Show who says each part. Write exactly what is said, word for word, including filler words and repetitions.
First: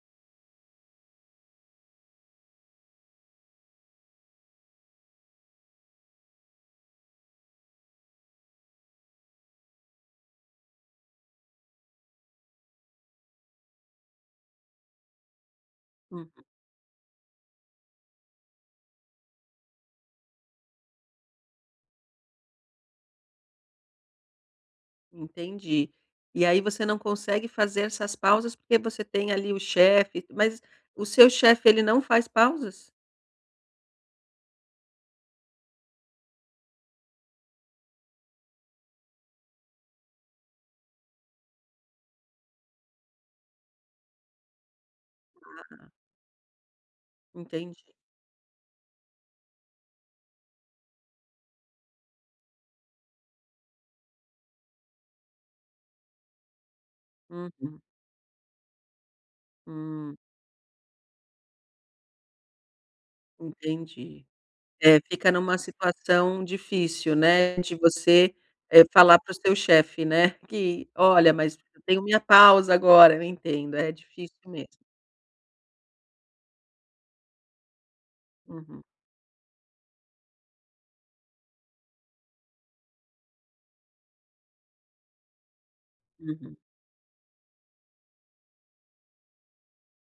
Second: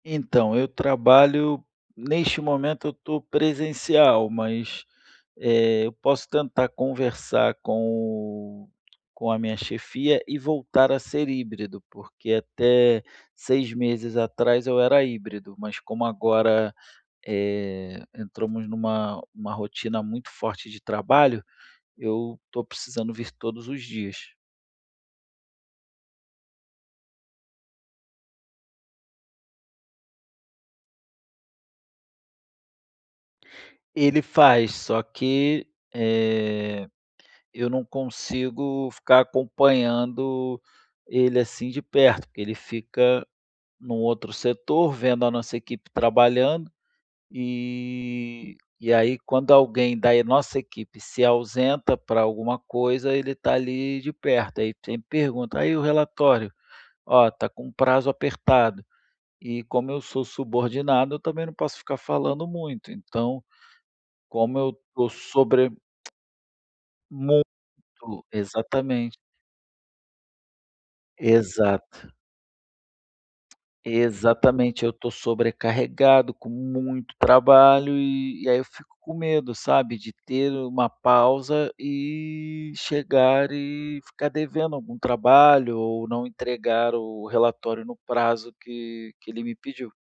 Speaker 1: Então, eu trabalho neste momento, eu tô presencial, mas, eh, eu posso tentar conversar com com a minha chefia e voltar a ser híbrido, porque até seis meses atrás eu era híbrido, mas como
Speaker 2: Uhum.
Speaker 1: agora, eh, entramos numa numa rotina muito forte de trabalho, eu tô precisando vir todos os dias.
Speaker 2: Entendi. E aí você não consegue fazer essas pausas porque você tem ali o chefe. Mas, o seu chefe, ele não faz pausas?
Speaker 1: Ele faz. Só que, eh, eu não consigo ficar acompanhando ele assim de perto, porque ele fica num outro setor, vendo a nossa
Speaker 2: Ah.
Speaker 1: equipe trabalhando.
Speaker 2: Entendi.
Speaker 1: E e aí quando alguém da e nossa equipe se ausenta pra alguma coisa, ele tá ali de perto. Aí e sempre pergunta: “Aí, o relatório?", "Ó, tá com um
Speaker 2: Uhum.
Speaker 1: prazo apertado”. E como eu
Speaker 2: Hum.
Speaker 1: sou subordinado, eu também não posso ficar falando muito. Então,
Speaker 2: Entendi.
Speaker 1: como eu
Speaker 2: É,
Speaker 1: tô
Speaker 2: fica numa
Speaker 1: sobre
Speaker 2: situação difícil,
Speaker 1: Muito.
Speaker 2: né, de você, eh,
Speaker 1: Exatamente.
Speaker 2: falar para o seu chefe, né, que: “Olha, mas eu tenho
Speaker 1: Exato.
Speaker 2: minha pausa agora”. Eu entendo, é difícil mesmo.
Speaker 1: Exatamente. Eu tô sobrecarregado, com muito trabalho, e e aí eu
Speaker 2: Uhum.
Speaker 1: fico com medo, sabe, de ter uma pausa e chegar e ficar devendo algum trabalho, ou não
Speaker 2: Uhum.
Speaker 1: entregar o relatório no prazo que que ele me pediu.